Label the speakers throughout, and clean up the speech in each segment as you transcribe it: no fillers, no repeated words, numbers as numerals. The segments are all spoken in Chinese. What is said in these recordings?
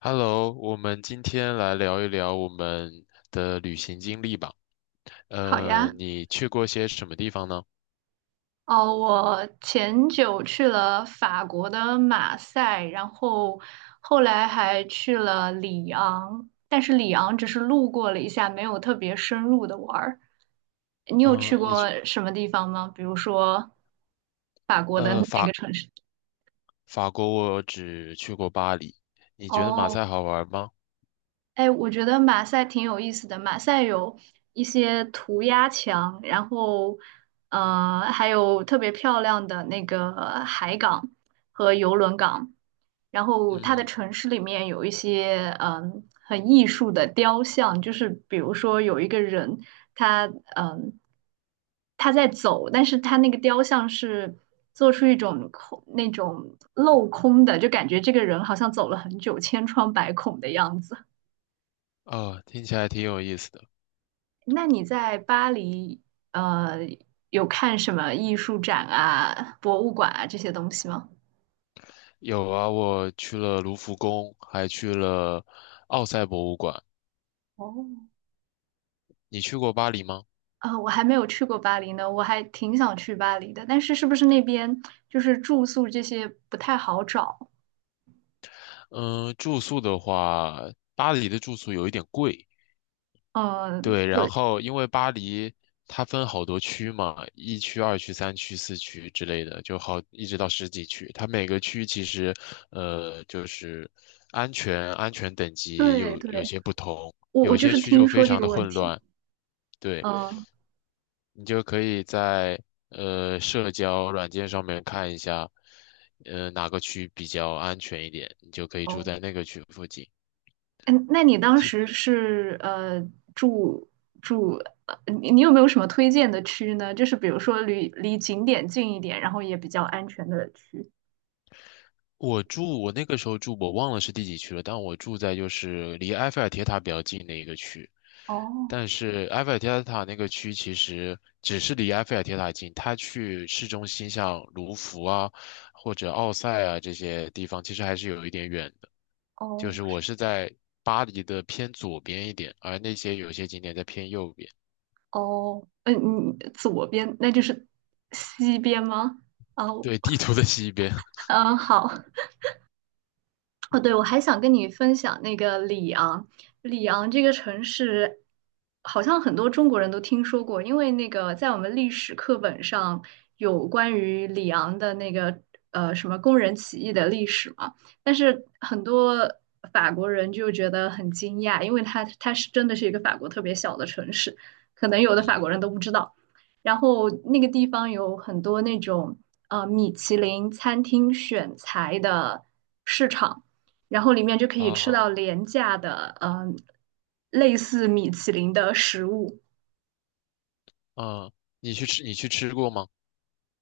Speaker 1: Hello，我们今天来聊一聊我们的旅行经历吧。
Speaker 2: 好呀，
Speaker 1: 你去过些什么地方呢？
Speaker 2: 哦，我前久去了法国的马赛，然后后来还去了里昂，但是里昂只是路过了一下，没有特别深入的玩儿。你有
Speaker 1: 嗯
Speaker 2: 去
Speaker 1: 呃，你
Speaker 2: 过
Speaker 1: 去
Speaker 2: 什么地方吗？比如说法国的
Speaker 1: 呃
Speaker 2: 那
Speaker 1: 法
Speaker 2: 个城市？
Speaker 1: 法国我只去过巴黎。你觉得马赛
Speaker 2: 哦。
Speaker 1: 好玩吗？
Speaker 2: 哎，我觉得马赛挺有意思的。马赛有一些涂鸦墙，然后，还有特别漂亮的那个海港和游轮港。然后，它的
Speaker 1: 嗯，
Speaker 2: 城市里面有一些很艺术的雕像，就是比如说有一个人，他嗯他在走，但是他那个雕像是做出一种空那种镂空的，就感觉这个人好像走了很久，千疮百孔的样子。
Speaker 1: 哦，听起来挺有意思的。
Speaker 2: 那你在巴黎，呃，有看什么艺术展啊、博物馆啊这些东西吗？
Speaker 1: 有啊，我去了卢浮宫，还去了奥赛博物馆。
Speaker 2: 哦，
Speaker 1: 你去过巴黎吗？
Speaker 2: 我还没有去过巴黎呢，我还挺想去巴黎的，但是是不是那边就是住宿这些不太好找？
Speaker 1: 嗯、住宿的话，巴黎的住宿有一点贵。
Speaker 2: 呃，
Speaker 1: 对，然
Speaker 2: 对
Speaker 1: 后因为巴黎它分好多区嘛，一区、二区、三区、四区之类的，就好一直到十几区。它每个区其实，就是安全等级
Speaker 2: 对
Speaker 1: 有有
Speaker 2: 对，
Speaker 1: 些不同，
Speaker 2: 我
Speaker 1: 有
Speaker 2: 就
Speaker 1: 些
Speaker 2: 是
Speaker 1: 区就
Speaker 2: 听
Speaker 1: 非
Speaker 2: 说这
Speaker 1: 常
Speaker 2: 个
Speaker 1: 的
Speaker 2: 问
Speaker 1: 混
Speaker 2: 题。
Speaker 1: 乱。对，
Speaker 2: 嗯，
Speaker 1: 你就可以在社交软件上面看一下，哪个区比较安全一点，你就可以住
Speaker 2: 哦。
Speaker 1: 在那个区附近。
Speaker 2: 嗯，那你当时是住住，你有没有什么推荐的区呢？就是比如说离景点近一点，然后也比较安全的区。
Speaker 1: 我那个时候住，我忘了是第几区了，但我住在就是离埃菲尔铁塔比较近的一个区。
Speaker 2: 哦
Speaker 1: 但是埃菲尔铁塔那个区其实只是离埃菲尔铁塔近，它去市中心像卢浮啊或者奥赛啊这些地方，其实还是有一点远的。就
Speaker 2: 哦
Speaker 1: 是我是在巴黎的偏左边一点，而有些景点在偏右边，
Speaker 2: 哦，嗯嗯，你左边那就是西边吗？哦，
Speaker 1: 对，地图的西边。
Speaker 2: 嗯，好。哦，对，我还想跟你分享那个里昂，里昂这个城市，好像很多中国人都听说过，因为那个在我们历史课本上有关于里昂的那个什么工人起义的历史嘛，但是很多法国人就觉得很惊讶，因为它是真的是一个法国特别小的城市，可能有 的法
Speaker 1: 嗯
Speaker 2: 国人都不知道。然后那个地方有很多那种米其林餐厅选材的市场。然后里面就可以吃到
Speaker 1: 啊
Speaker 2: 廉价的，嗯、类似米其林的食物。
Speaker 1: 啊，你去吃过吗？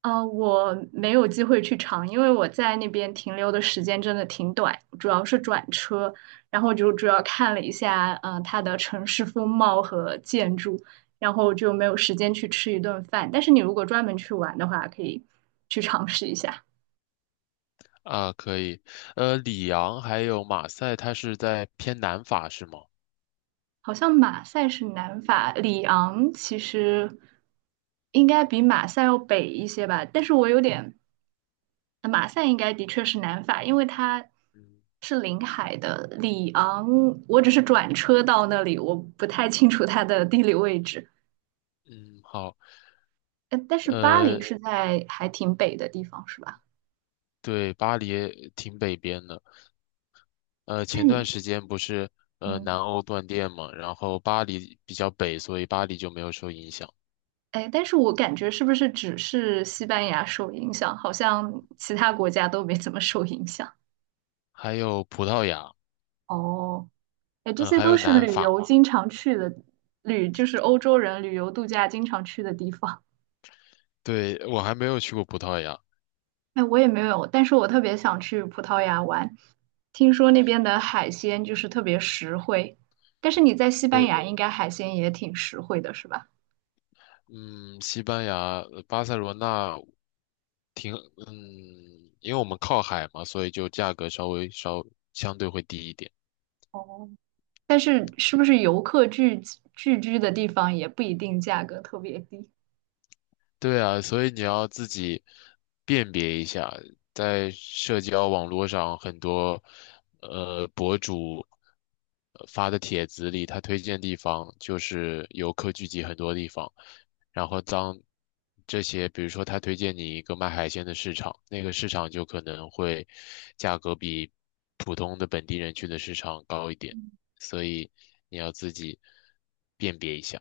Speaker 2: 呃，我没有机会去尝，因为我在那边停留的时间真的挺短，主要是转车，然后就主要看了一下，嗯、它的城市风貌和建筑，然后就没有时间去吃一顿饭。但是你如果专门去玩的话，可以去尝试一下。
Speaker 1: 啊，可以。里昂还有马赛，它是在偏南法是吗？
Speaker 2: 好像马赛是南法，里昂其实应该比马赛要北一些吧，但是我有点马赛应该的确是南法，因为它
Speaker 1: 嗯
Speaker 2: 是临海的。里昂，我只是转车到那里，我不太清楚它的地理位置。
Speaker 1: 嗯，好。
Speaker 2: 呃，但是巴黎
Speaker 1: 呃，
Speaker 2: 是在还挺北的地方，是吧？
Speaker 1: 对，巴黎也挺北边的。
Speaker 2: 那
Speaker 1: 前段
Speaker 2: 你，
Speaker 1: 时间不是南
Speaker 2: 嗯，
Speaker 1: 欧断电嘛，然后巴黎比较北，所以巴黎就没有受影响。
Speaker 2: 哎，但是我感觉是不是只是西班牙受影响，好像其他国家都没怎么受影响？
Speaker 1: 还有葡萄牙，
Speaker 2: 哦，哎，这
Speaker 1: 嗯、
Speaker 2: 些
Speaker 1: 还
Speaker 2: 都
Speaker 1: 有
Speaker 2: 是
Speaker 1: 南
Speaker 2: 旅
Speaker 1: 法。
Speaker 2: 游经常去的，旅就是欧洲人旅游度假经常去的地方。
Speaker 1: 对，我还没有去过葡萄牙。
Speaker 2: 哎，我也没有，但是我特别想去葡萄牙玩，听说那边的海鲜就是特别实惠，但是你在西班
Speaker 1: 对，
Speaker 2: 牙应该海鲜也挺实惠的，是吧？
Speaker 1: 嗯，西班牙，呃巴塞罗那因为我们靠海嘛，所以就价格稍微相对会低一点。
Speaker 2: 哦，但是是不是游客聚集聚居的地方也不一定价格特别低？
Speaker 1: 对啊，所以你要自己辨别一下，在社交网络上很多博主发的帖子里，他推荐地方就是游客聚集很多地方，然后当这些，比如说他推荐你一个卖海鲜的市场，那个市场就可能会价格比普通的本地人去的市场高一点，所以你要自己辨别一下。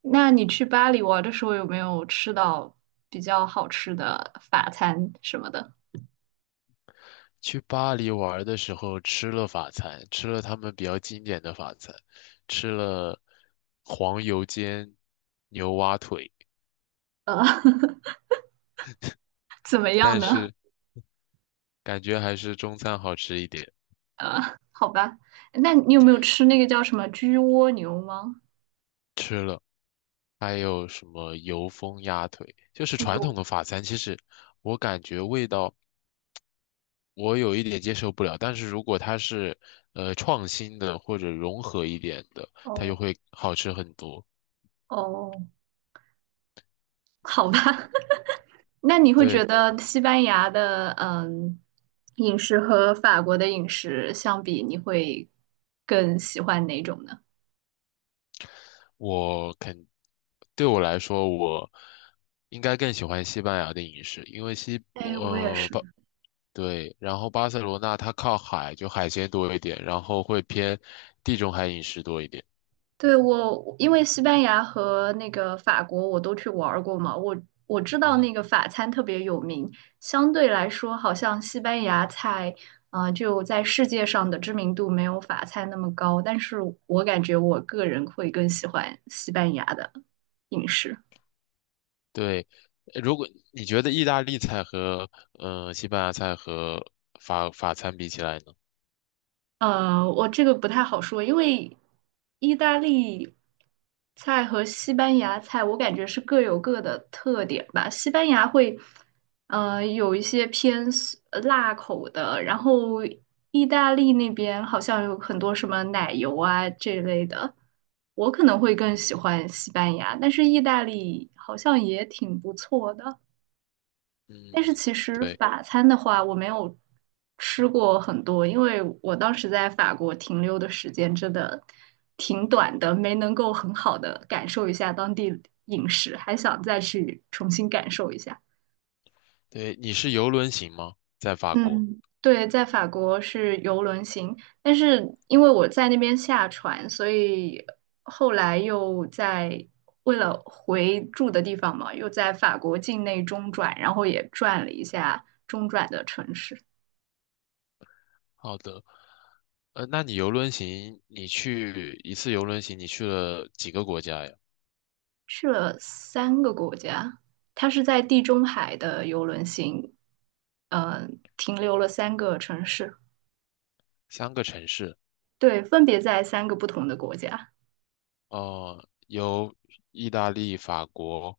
Speaker 2: 那你去巴黎玩的时候有没有吃到比较好吃的法餐什么的？
Speaker 1: 去巴黎玩的时候吃了法餐，吃了他们比较经典的法餐，吃了黄油煎牛蛙腿，
Speaker 2: 呃，怎么样
Speaker 1: 但
Speaker 2: 呢？
Speaker 1: 是感觉还是中餐好吃一点。
Speaker 2: 呃，好吧，那你有没有吃那个叫什么焗蜗牛吗？
Speaker 1: 吃了，还有什么油封鸭腿，就是传
Speaker 2: 有，
Speaker 1: 统的法餐。其实我感觉味道我有一点接受不了，但是如果它是创新的或者融合一点的，它就
Speaker 2: 哦
Speaker 1: 会好吃很多。
Speaker 2: 哦，好吧，那你会觉
Speaker 1: 对。
Speaker 2: 得西班牙的饮食和法国的饮食相比，你会更喜欢哪种呢？
Speaker 1: 我肯，对我来说，我应该更喜欢西班牙的饮食，因为西，
Speaker 2: 哎，我也
Speaker 1: 呃，
Speaker 2: 是。
Speaker 1: 巴，对，然后巴塞罗那它靠海，就海鲜多一点，然后会偏地中海饮食多一点。
Speaker 2: 对，我，因为西班牙和那个法国我都去玩儿过嘛，我知道那
Speaker 1: 嗯，
Speaker 2: 个法餐特别有名，相对来说好像西班牙菜啊，就在世界上的知名度没有法餐那么高，但是我感觉我个人会更喜欢西班牙的饮食。
Speaker 1: 对。如果你觉得意大利菜和西班牙菜和法餐比起来呢？
Speaker 2: 呃，我这个不太好说，因为意大利菜和西班牙菜，我感觉是各有各的特点吧。西班牙会，有一些偏 辣口的，然后意大利那边好像有很多什么奶油啊这类的。我可能会更喜
Speaker 1: 嗯
Speaker 2: 欢西班牙，但是意大利好像也挺不错的。但是
Speaker 1: 嗯，
Speaker 2: 其实
Speaker 1: 对
Speaker 2: 法餐的话，我没有吃过很多，因为我当时在法国停留的时间真的挺短的，没能够很好的感受一下当地饮食，还想再去重新感受一下。
Speaker 1: 对，你是游轮型吗？在法国？
Speaker 2: 嗯，对，在法国是游轮行，但是因为我在那边下船，所以后来又在为了回住的地方嘛，又在法国境内中转，然后也转了一下中转的城市。
Speaker 1: 好的。那你游轮行，你去一次游轮行，你去了几个国家呀？
Speaker 2: 去了三个国家，它是在地中海的游轮行，呃，停留了三个城市，
Speaker 1: 3个城市。
Speaker 2: 对，分别在三个不同的国家。
Speaker 1: 哦、有意大利、法国，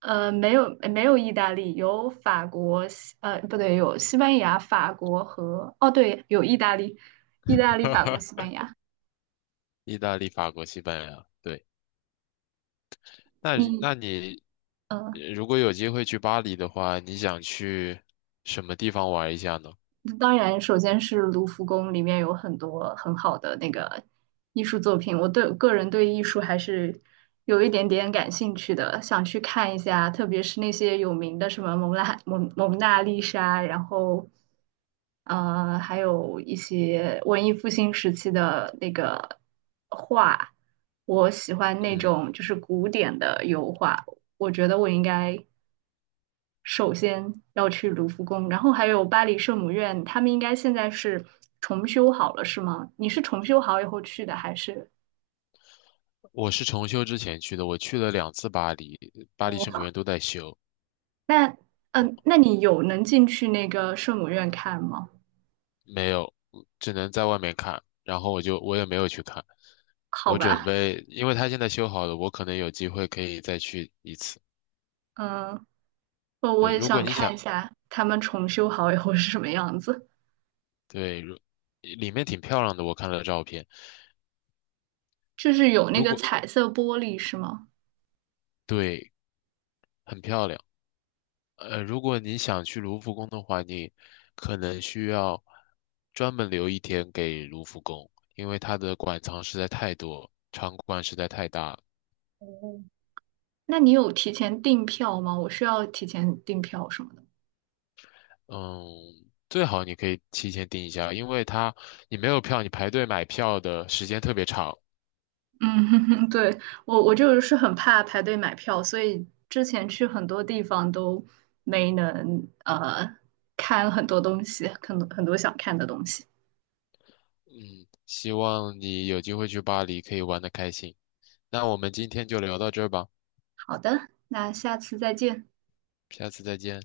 Speaker 2: 呃，没有没有意大利，有法国，西不对，有西班牙、法国和，哦，对，有意大利，意大利、法国、西 班牙。
Speaker 1: 意大利、法国、西班牙。对，那
Speaker 2: 你
Speaker 1: 你那你
Speaker 2: 呃
Speaker 1: 如果有机会去巴黎的话，你想去什么地方玩一下呢？
Speaker 2: 当然，首先是卢浮宫里面有很多很好的那个艺术作品，我对个人对艺术还是有一点点感兴趣的，想去看一下，特别是那些有名的什么蒙娜丽莎，然后还有一些文艺复兴时期的那个画，我喜欢那
Speaker 1: 嗯，
Speaker 2: 种就是古典的油画，我觉得我应该。首先要去卢浮宫，然后还有巴黎圣母院，他们应该现在是重修好了，是吗？你是重修好以后去的，还是？
Speaker 1: 我是重修之前去的，我去了2次巴黎，巴黎圣母
Speaker 2: 哦，
Speaker 1: 院都在修。
Speaker 2: 那那你有能进去那个圣母院看吗？
Speaker 1: 没有，只能在外面看。然后我也没有去看，
Speaker 2: 好
Speaker 1: 我准
Speaker 2: 吧，
Speaker 1: 备，因为它现在修好了，我可能有机会可以再去一次。
Speaker 2: 嗯，我
Speaker 1: 对，
Speaker 2: 也
Speaker 1: 如果
Speaker 2: 想
Speaker 1: 你
Speaker 2: 看
Speaker 1: 想，
Speaker 2: 一下他们重修好以后是什么样子，
Speaker 1: 对，里面挺漂亮的，我看了照片。
Speaker 2: 就是有那
Speaker 1: 如
Speaker 2: 个
Speaker 1: 果
Speaker 2: 彩色玻璃是吗？
Speaker 1: 对，很漂亮。如果你想去卢浮宫的话，你可能需要专门留一天给卢浮宫，因为它的馆藏实在太多，场馆实在太大了。
Speaker 2: 那你有提前订票吗？我需要提前订票什么的吗？
Speaker 1: 嗯，最好你可以提前订一下，因为它你没有票，你排队买票的时间特别长。
Speaker 2: 嗯，对，我就是很怕排队买票，所以之前去很多地方都没能看很多东西，很多很多想看的东西。
Speaker 1: 嗯，希望你有机会去巴黎可以玩得开心。那我们今天就聊到这儿吧，
Speaker 2: 好的，那下次再见。
Speaker 1: 下次再见。